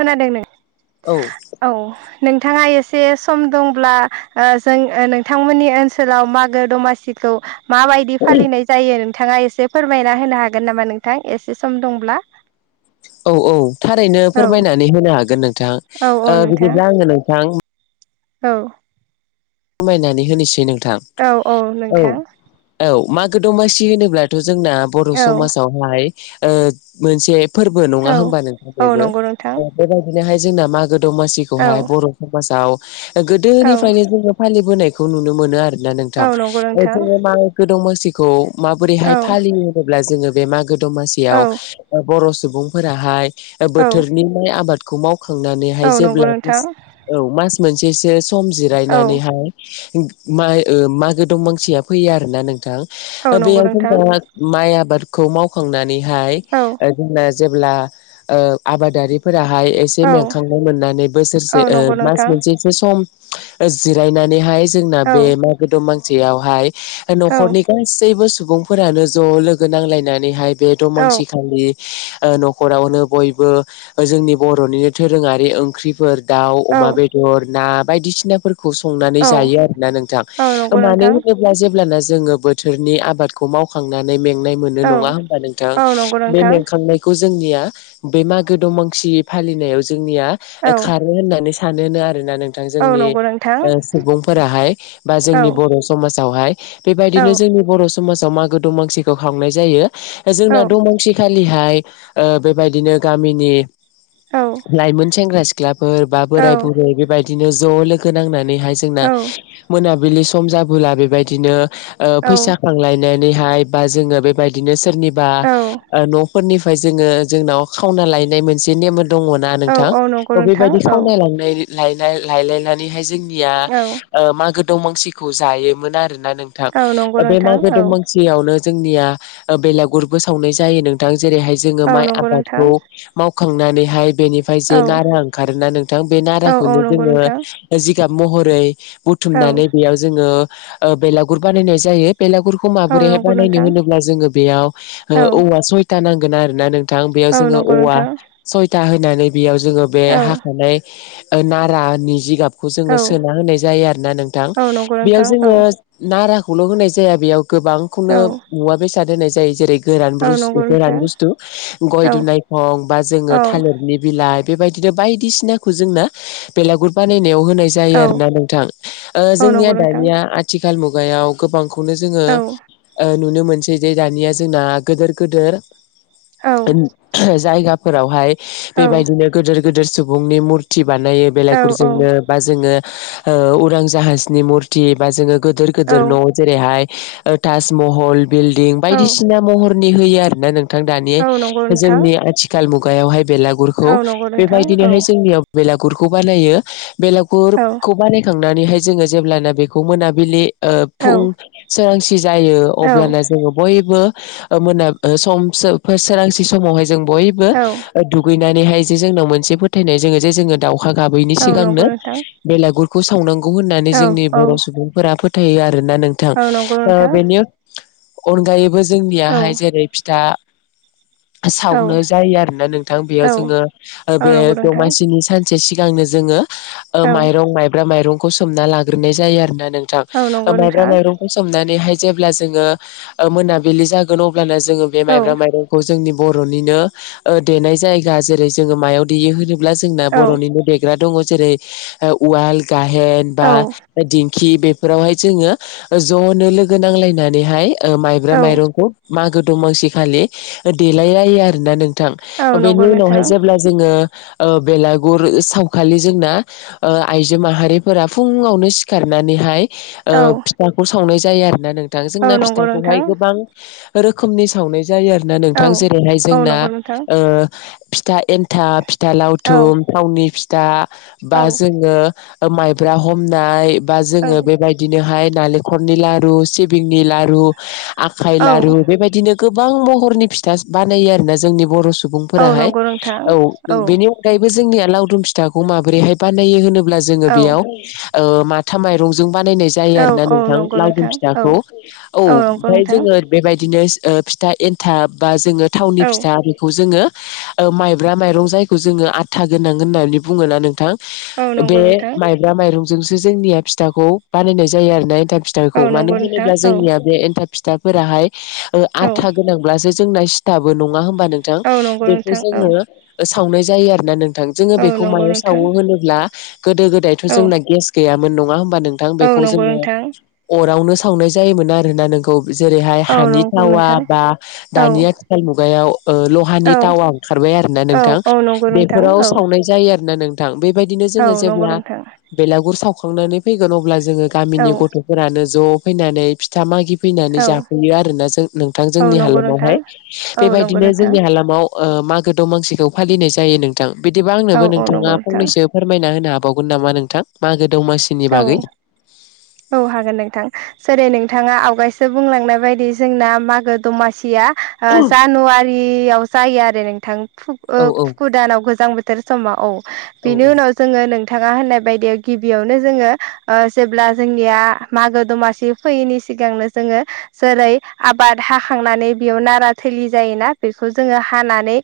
खोनादों नों औ औ नोंथाङा एसे सम दंब्ला ओ जों ओ नोंथांमोननि ओनसोलाव मागो दमासिखौ माबायदि फालिनाय जायो नों थाङा एसे फोरमायना होनो हागोन नामा नोंथां एसे सम दंब्ला? औ औ थारैनो औ फोरमायनानै होनो हागोन नोंथां औ औ ओ नोंथां बिदिब्ला आङो नोंथां औ फोरमायनानै होनोसै नोंथां औ औ नोंथां औ मा गो दमासि होनोब्लाथ' जोंना बर' औ समाजावहाय ओ मोनसे फोरबो नङा औ होनोमबा नोंथां औ बेबो नंगौ नोंथां ओ बेबायदिनोहाय जोंना मागो औ दमासिखौहाय बर' समाजाव ओ औ गोदोनिफ्रायनो जोङो फालिबोनायखौ नुनो मोनो आरो ना नोंथां औ नंगौ ओ नोंथां जोङो मागो दमासिखौ माबोरैहाय औ फालियो होनोब्ला जोङो बे मागो औ दमासियाव ओ बर' सुबुंफोराहाय ओ बोथोरनि आबादखौ माव औ खांनानैहाय नंगौ जेब्ला नोंथां औ मास मोनसेसो सम औ जिरनानै माइ ओ मागो दमांसिया फैयो आरो ना औ नोंथां। नंगौ बेयाव नोंथां जोंना माइ आबादखौ मावखांनानैहाय औ ओ जोंना जेब्ला ओ आबादारिफोर राहाय ऐसे औ मेंखां मोननानै औ बोसोरसे ओ नंगौ मास नोंथां मोनसेसो सम जिरायनानैहाय जोंना औ बे मागो दमासियावहाय ओ औ न'खरनि गासैबो सुबुं सुबुंफोरानो ज' लोगो नांलायनानैहाय बे औ दमांसिखालि ओ न'खरावनो बयबो ओ जोंनि बर'निनो धोरोङारि ओंख्रिफोर दाउ, अमा औ बेदर, ना बायदिसिनाफोरखौ संनानै औ जायो आरोना नोंथां औ नंगौ मानो नोंथां होनोब्ला जेब्लाना जोङो बोथोरनि आबादखौ मावखांनानै में मेंनाय मोनो औ नङा होनबा नोंथां औ नंगौ बे नोंथां मेंखांनायखौ जोंनिया बे मागो दमासि फालिनायाव जोंनिया औ खारो होननानै सानोनो आरो ना नोंथां औ जोंनि नंगौ नोंथां ओ सुबुंफोराहाय बा औ जोंनि बर' समाजावहाय औ बेबायदिनो जोंनि बर' समाज माजाव मागो दमासिखौ खालामनाय जायो औ जोंना दमासि खालिहाय ओ बेबायदिनो गामिनि औ लाइमोन सेंग्रा सिख फोर बा औ बोराय बुरै बेबायदिनो ज' लोगो नांनानैहाय जोंना मोनाबिलि स सम जाबोला बेबायदिनो ओ औ फैसा खांलायनानैहाय बा जोङो बेबायदिनो सोरनि निबा औ नफोरनिफ्राय जोङो खावना लायनाय मोनसे नेम दङना औ नोंथां औ नंगौ नोंथां बेबायदि औ खावना लांनाय लायलाय-लायलायनानैहाय जोंनि जोंनिया औ ओ मागो दंमासिखौ जायोमोन आरो। ना नोंथां औ नंगौ बे नोंथां मागो औ दमासियावनो जोंनिया ओ बेलागुरबो सावनाय जायो नोंथां जेरैहाय जोङो औ माइ नंगौ नोंथां आबादखौ खांनानैहाय बेनिफ्राय जे औ नारा ओंखारोना नोंथां बे औ नाराखौनो नंगौ जोङो नोंथां जिगाब महरै औ बुथुमनानै बेयाव जोङो बेलागुर ओ बानायनाय जायो। बेलागुरखौ औ माबोरैहाय नंगौ बानायनो नोंथां होनोब्ला जोङो बेयाव ओ औ औवा सयथा नांगोन आरो ना नों थां बेयाव औ जोङो नंगौ औवा नोंथां सयथा होनानै बेयाव जोङो बे औ हाख'नाय नारानि जिगाब खौ जोङो औ सोना होनाय जायो आरोना नोंथां औ नंगौ बेयाव नोंथां औ जोङो नाराखौल' होनाय जाया बेयाव गोबांखौनो औ मुवा बेसाद होनाय जायो जेरै गोरान औ ब्रुस नंगौ नोंथां गोरान बुसथु गय औ दुनायखं बा जोङो औ औ थालिरनि बिलाइ बेबायदिनो बायदिसिनाखौ जोंना बेलागुर बानायनायाव होनाय जायो आरोना नोंथां ओ औ जोंनिया नंगौ नोंथां दानिया आथिखाल मुगायाव गोबां खौनो जोङो औ ओ नुनो मोनसै जे दानिया जोंना गोदोर गोदोर औ औ जायगाफोरावहाय बेबायदिनो गोदोर गोदोर सुबुंनि मुरथि बानायो औ बेलाइगुरजोंनो औ बा जोङो ओ उरां जाहाजनि मुरथि बा जोङो गोदोर गोदोर औ न' जेरैहाय ओ ताजमहल बिल्डिं औ बायदिसिना महरनि होयो आरोना नों थां दानि नंगौ नोंथां जोंनि आथिखाल मुगायावहाय बेलागुरखौ औ नंगौ नोंथां औ बेबायदिनोहाय जोंनियाव बेलागुरखौ बानायो। औ बेलागुरखौ बानायखांनानैहाय जोङो जेब्लाना बेखौ मोनाबिलि ओ औ फुं सोरांसि जायो औ अब्लानो जोङो बयबो ओ मोना सम सोरांसि समावहाय जों बयबो औ दुगैनो नानैहाय जे जोंनाव मोनसे फोथायनाय जे जोङो दाव दावखा गाबैनि औ नंगौ सिगांनो नोंथां बेलागुरखौ सावनांगौ होननानै औ जोंनि औ बर' सुबुंफोरा फोथायो आरो। आरोना नोंथां औ नंगौ ओ नोंथां बेनि अनगायैबो औ जोंनियाहाय जेरै फिथा औ सावनाय जायो आरो ना नोंथां औ बेयाव जोङो औ बे नंगौ नोंथां दमासिनि सान सानसे सिगांनो जोङो ओ औ माइरं माइब्रा माइरंखौ सोमना लाग्रोनाय जायो आरोना। नोंथां औ नंगौ माइब्रा नोंथां माइरं सोमनानैहाय जेब्ला जोङो मोनाबिलि जागोन अब अब्लाना जोङो बे औ माइब्रा माइरंखौ जोंनि बर'निनो ओ देनाय जायगा जेरै जोङो मायाव देयो होनोब्ला जों औ बर'निनो देग्रा दङ जेरै उवाल गाहेन बा औ दिं दिंखि बेफोरावहाय जोङो ज'नो लोगो नांलायनानैहाय ओ माइब्रा औ माइरंखौ मागो दमासि खालि देलायलायो आरोना नों औ नोंथां नंगौ बेनि नोंथां उनावहाय जेब्ला जोङो ओ बेलागुर बेलागुर सावखालि जोंना ओ आइजो माहारिफोरा फुङावनो सिखारनानैहाय औ ओ फिथाखौ सावनाय जायो आरोना नोंथां औ जोंना नंगौ फिथाखौहाय नोंथां गोबां रोखोमनि सावनाय जायो आरो ना नोंथां औ जेरैहाय औ जोंना नंगौ नोंथां ओ फिथा एन्थाप फिथा औ लावथुम औ थावनि फिथा बा जोङो माइब्रा हमनाय बा औ जोङो बेबायदिनोहाय नालेंखलनि लारु सिब सिबिंनि लारु आखाइ औ लारु बेबायदिनो गोब गोबां महरनि फिथा बानायो आरोना जोंनि बर' सु औ सुबुंफोराहाय नंगौ नोंथां औ बेनि अनगायैबो जों जोंनिया लावदुम फिथाखौ माबोरैहाय बानायो होनोब्ला माथा माइरंजों बानायनाय जायो आरोना औ औ नोंथां नंगौ लावदुम नोंथां फिथाखौ औ नंगौ ओमफ्राय नोंथां जोङो बेबायदिनो फिथा एन्थाब बा जोङो थावनि फिथा औ बेखौ जोङो ओ माइब्रा माइरं जायखौ जोङो आथा गोनां होननानै बुङोना नोंथां। औ बे नंगौ नोंथां माइब्रा माइरंजोंसो जोंनिया फिथाखौ बानायनाय जायो आरोना। थाब औ फिथाखौ मानो नंगौ नोंथां होनोब्ला औ जोंनिया बे एन्थाब फिथाफोराहाय औ आथा गोनांब्लासो जोंना सिथाबो नङा होनबा नोंथां औ नंगौ बेखौ नोंथां औ जोङो सावनाय जायो आरो ना नों जोङो औ बेखौ नंगौ मायाव नोंथां सावो होनोब्ला गोदो गोदायथ' औ जोंना गेस गैयामोन नङा हबा नोंथां औ बेखौ नंगौ जोङो नोंथां अरआवनो सावनाय जायोमोन आरोना नोंथां। खौ जेरैहाय औ हानि नंगौ थावा नोंथां बा औ दानि आथिखाल मुगायाव ओ लहानि औ थावायाव ओंखारबाय आरोना औ नोंथां औ नंगौ नोंथां फोराव औ सावनाय जायो आरोना नोंथां बेबायदिनो औ जोङो नंगौ जेब्ला नोंथां बेलागुर साव सखांनानै फैगोन अब्ला जोङो औ गामिनि गथ'फोरानो ज' फैनानै फिथा मागि फैनानै औ जाफैयो आरोना जों नोंथां औ जोंनि नंगौ नोंथां हालामावहाय औ नंगौ बेबायदिनो नोंथां जोंनि हालामाव मागो दमासिखौ फालिनाय जायो नोंथां बिदिबा औ आंनोबो औ नोंथाङा नंगौ नोंथां फंनैसो फोरमायना होनो मावगोन नामा नोंथां मा औ औ हागोन नोंथां। सोरै नोंथाङा आवगायसो बुंलांनाय बायदि जोंना मागो दमासिया ओ जानुवारि याव जायो आरो नोंथां कु ओ औ औ कुकु दानाव गोजां बोथोर समाव औ औ बिनि उनाव जोङो नोंथाङा होननाय बायदि गिबियाव नो जोङो ओ जेब्ला जोंनिया मागो दमासि फैयैनि सिगांनो जोङो जेरै आबाद हाखांनानै बेयाव नारा थेलि जायोना बेखौ जोङो हानानै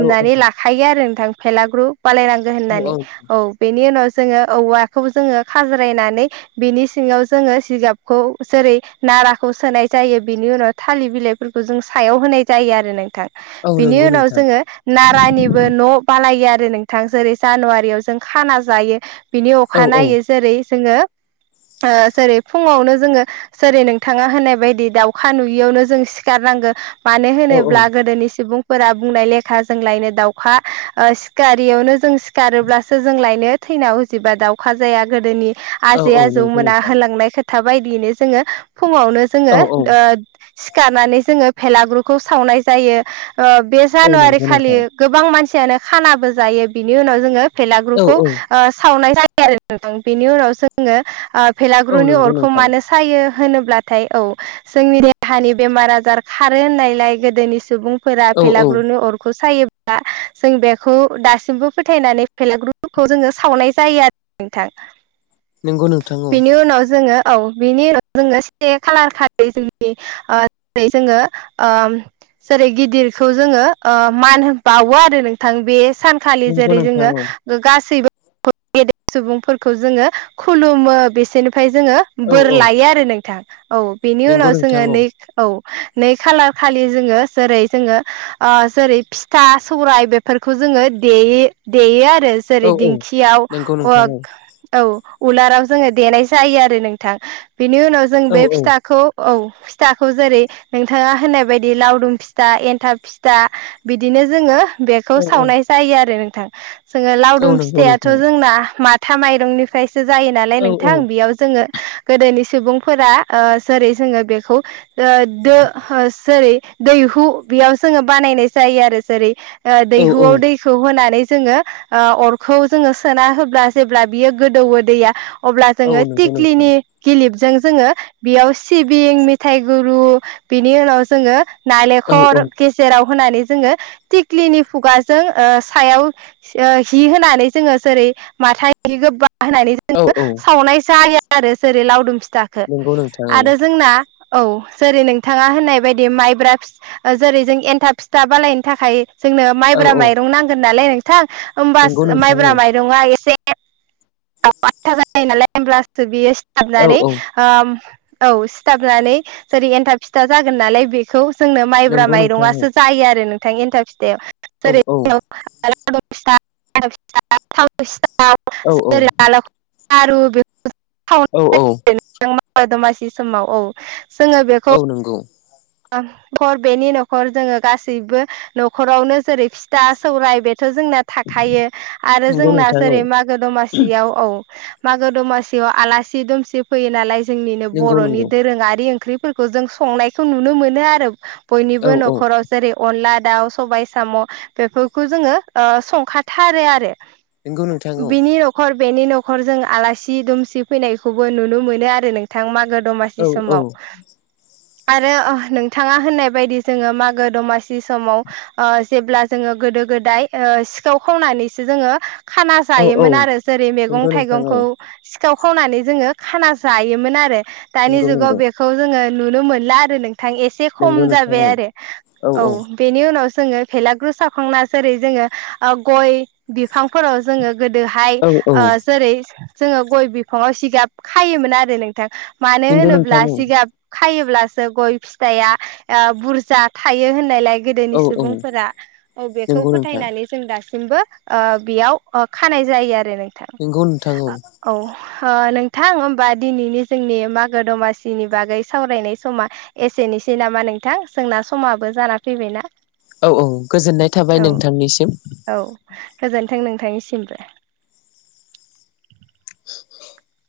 औ लाखायो आरो नोंथां फेलाग्रु बालायनांगो होननानै औ बेनि उनाव जोङो औवा जोङो खाज्रायनानै बिनि सिङाव जोङो जिगाबखौ जेरै नाराखौ सोनाय जायो बिनि उनाव थालिर बिलाइफोरखौ जों सायाव होनाय जायो आरो नोंथां औ बिनि नंगौ उनाव नोंथां जोङो नारानिबो न' बालायो आरो नोंथां जेरै जानुवारियाव जों खाना जायो बिनि औ अखा औ नायो जेरै जोङो ओ जेरै फुङावनो जोङो जेरै नोंथाङा होननाय बायदि दाउखा नुयियावनो जों सिखारना मानो औ औ होनोब्ला गोदोनि सुबुं फोरा बुंनाय लेखा जों लायनो दाउखा सिखारियावनो जों सिखारोब्लासो जों लायनो थैना उजिबा दावखा जाया गोदोनि औ आजै औ आजौ नंगौ मोना नोंथां होलांनाय खोथा था बायदियैनो जोङो फुङावनो औ जोङो औ ओ सिखारनानै जोङो भेलागुरखौ सावनाय जायो ओ बे औ जानुवारि नंगौ खालि नोंथां गोबां मानसि खानाबो जायो बिनि उनाव जोङो औ बेलागुरखौ औ ओ सावनाय [unintelligible] बेनि उनाव जोङो औ भेलागुरनि नंगौ अरखौ नोंथां मानो सायो होनोब्लाथाय औ जोंनि देहानि बेमार आजार खारो होननायलाय गोदोनि सुबुं फोरा औ औ फेलाग्रुनि अरखौ सायो। दा जों बेखौ दासिमबो फोथायनानै [unintelligible] जोङो सावनाय जायो आरो नोंथां नंगौ नोंथां औ बेनि उनाव जोङो औ बिनि उनाव जोङो से खालार खालि जोंनि ओ जोङो ओ [unintelligible] जेरै गिदिरखौ जोङो ओ मान होनो बावो आरो नोंथां बे सानखालि नंगौ जेरै नोंथां जोङो औ गासैबो गेदेर सुबुंफोरखौ जोङो खुलुमो बिसोरनिफ्राय जोङो औ बोर औ लायो आरो नोंथां। औ बिनि नंगौ उनाव नोंथां जोङो औ नै औ नै खालार खालि जोङो जेरै जोङो ओ जेरै फिथा सौराय बेफोरखौ जों, जोङो देयो देयो आरो औ जेरै औ दिंखियाव नंगौ नोंथां औ [unintelligible] औ उलाराव जोङो देनाय जायो आरो नोंथां बेनि उनाव जों औ बे फिथाखौ औ, फिथाखौ जेरै नोंथाङा होननाय बायदि लावदुम फिथा एन्थाब फिथा बिदिनो जोङो बेखौ औ औ औ सावनाय जायो आरो नोंथां जोङो औ लावदुम नंगौ फिथायाथ' नोंथां जोंना मा थामाइरंनिफ्रायसो जायो नालाय औ औ नोंथां बेयाव जोङो गोदोनि सुबुंफोरा ओ जेरै जोङो बेखौ ओ दो ओ जेरै दैहु बेयाव जोङो बानायनाय जायो आरो जेरै औ औ दैहुआव दैखौ होनानै जोङो ओ अरखौ जोङो सोना होब्ला जेब्ला बियो गोदौओ दैया अब्ला औ जोङो नंगौ नोंथां थिक्लिनि गिलिबजों जोङो बेयाव सिबिं मेथाइ गुरु बिनि उनाव जोङो औ औ नालेखर गेजेराव होनानै जोङोनि टिक्लीनि खुगाजों ओ सायाव हि होनानै जोङो जेरै माथा हि गोबा होननानै औ जोङो औ सावनाय जायो आरो जेरै लावदुम फिथा जाखो नंगौ नोंथां आरो जोंना औ जेरै नोंथाङा होननाय बायदि माइब्रा फि जेरै जों एन्थाब फिथा बानायनो थाखाय जोंनो औ माइब्रा औ माइरं नांगोन नालाय नोंथां नंगौ होमबासो नोंथां माइब्रा माइरंआ औ औ [unintelligible] औ सिथाबनानै जेरै एन्थाब फिथा जागोन नालाय बेखौ‌ जोंनो माइब्रा नंगौ नोंथां औ माइरंसो जायो आरो नोंथांनि एन्थाब फिथाइाव औ औ औ जेरै [unintelligible] [unintelligible] औ औ, दमासि समाव औ, जोङो बेखौ औ नंगौ, बेनि न'खर जोङो गासैबो न'खरावनो जेरै फिथा सौराय बे जोंना थाखायो आरो नंगौ जोंना नोंथां औ जेरै मागो दमासियाव औ मागो दमासियाव आलासि दुमसि फैयो नालाय जोंनिनो नंगौ बर'नि नंगौ दोरोङारि ओंख्रि- फोर जों संनायखौ नुनो मोनो आरो औ बयनिबो औ न'खराव जेरै अनला, दाउ सबाय साम' बेफोरखौ जोङो ओ संखाथारो आरो, नंगौ नोंथां औ, बिनि न'खर बेनि न'खर जों आलासि दुमसि फैनायखौबो नुनो मोनो आरो नोंथां मागो [unintelligible] दमासि औ समाव, औ [unintelligible] आरो नोंथाङा होननाय बायदि जोङो मागो दमासि समाव ओ जेब्ला जोङो- गोद गोदाय सिखाव खावनानैसो जोङो खाना औ औ जायोमोन आरो जेरै मैगं नंगौ नोंथां औ थाइगंखौ- सिखाव खावनानै जोङो खाना जायोमोन आरो दानि नंगौ जुगाव नंगौ बेखौ जोङो नुनो मोनला आरो नों नोंथां एसे नंगौ खम नोंथां जाबाय औ आरो औ बेनि उनावसो जोङो भेेलागुरू सावखांना जेरै जोङो गय बिफांफोराव जोङो गोदोहाय औ ओ जेरै जोङो ग'य बिफाङाव जिगाब खायोमोन आरो नोंथां मानो नंगौ नोंथां होनोब्ला जिगाब खायोब्लासो ग'य फिथाइआ बुरजा थायो होननायलाय गोदोनि औ औ सुबुंफोरा औ बेखौ नंगौ नोंथां फोथायनानै जों दासिम ओ बेयाव खानाय जायो आरो नोंथां नंगौ नोंथां औ नोंथां होमबा दिनैनि जोंनि मागो दमासिनि बागै सावरायनाय समा एसेनोसै नामा नोंथां जोंना समाबो जाना फैबायना, औ औ गोजोननाय थाबाय औ नोंथांनिसिम, औ गोजोन्थों नोंथांनिसिमबो। [unintelligible]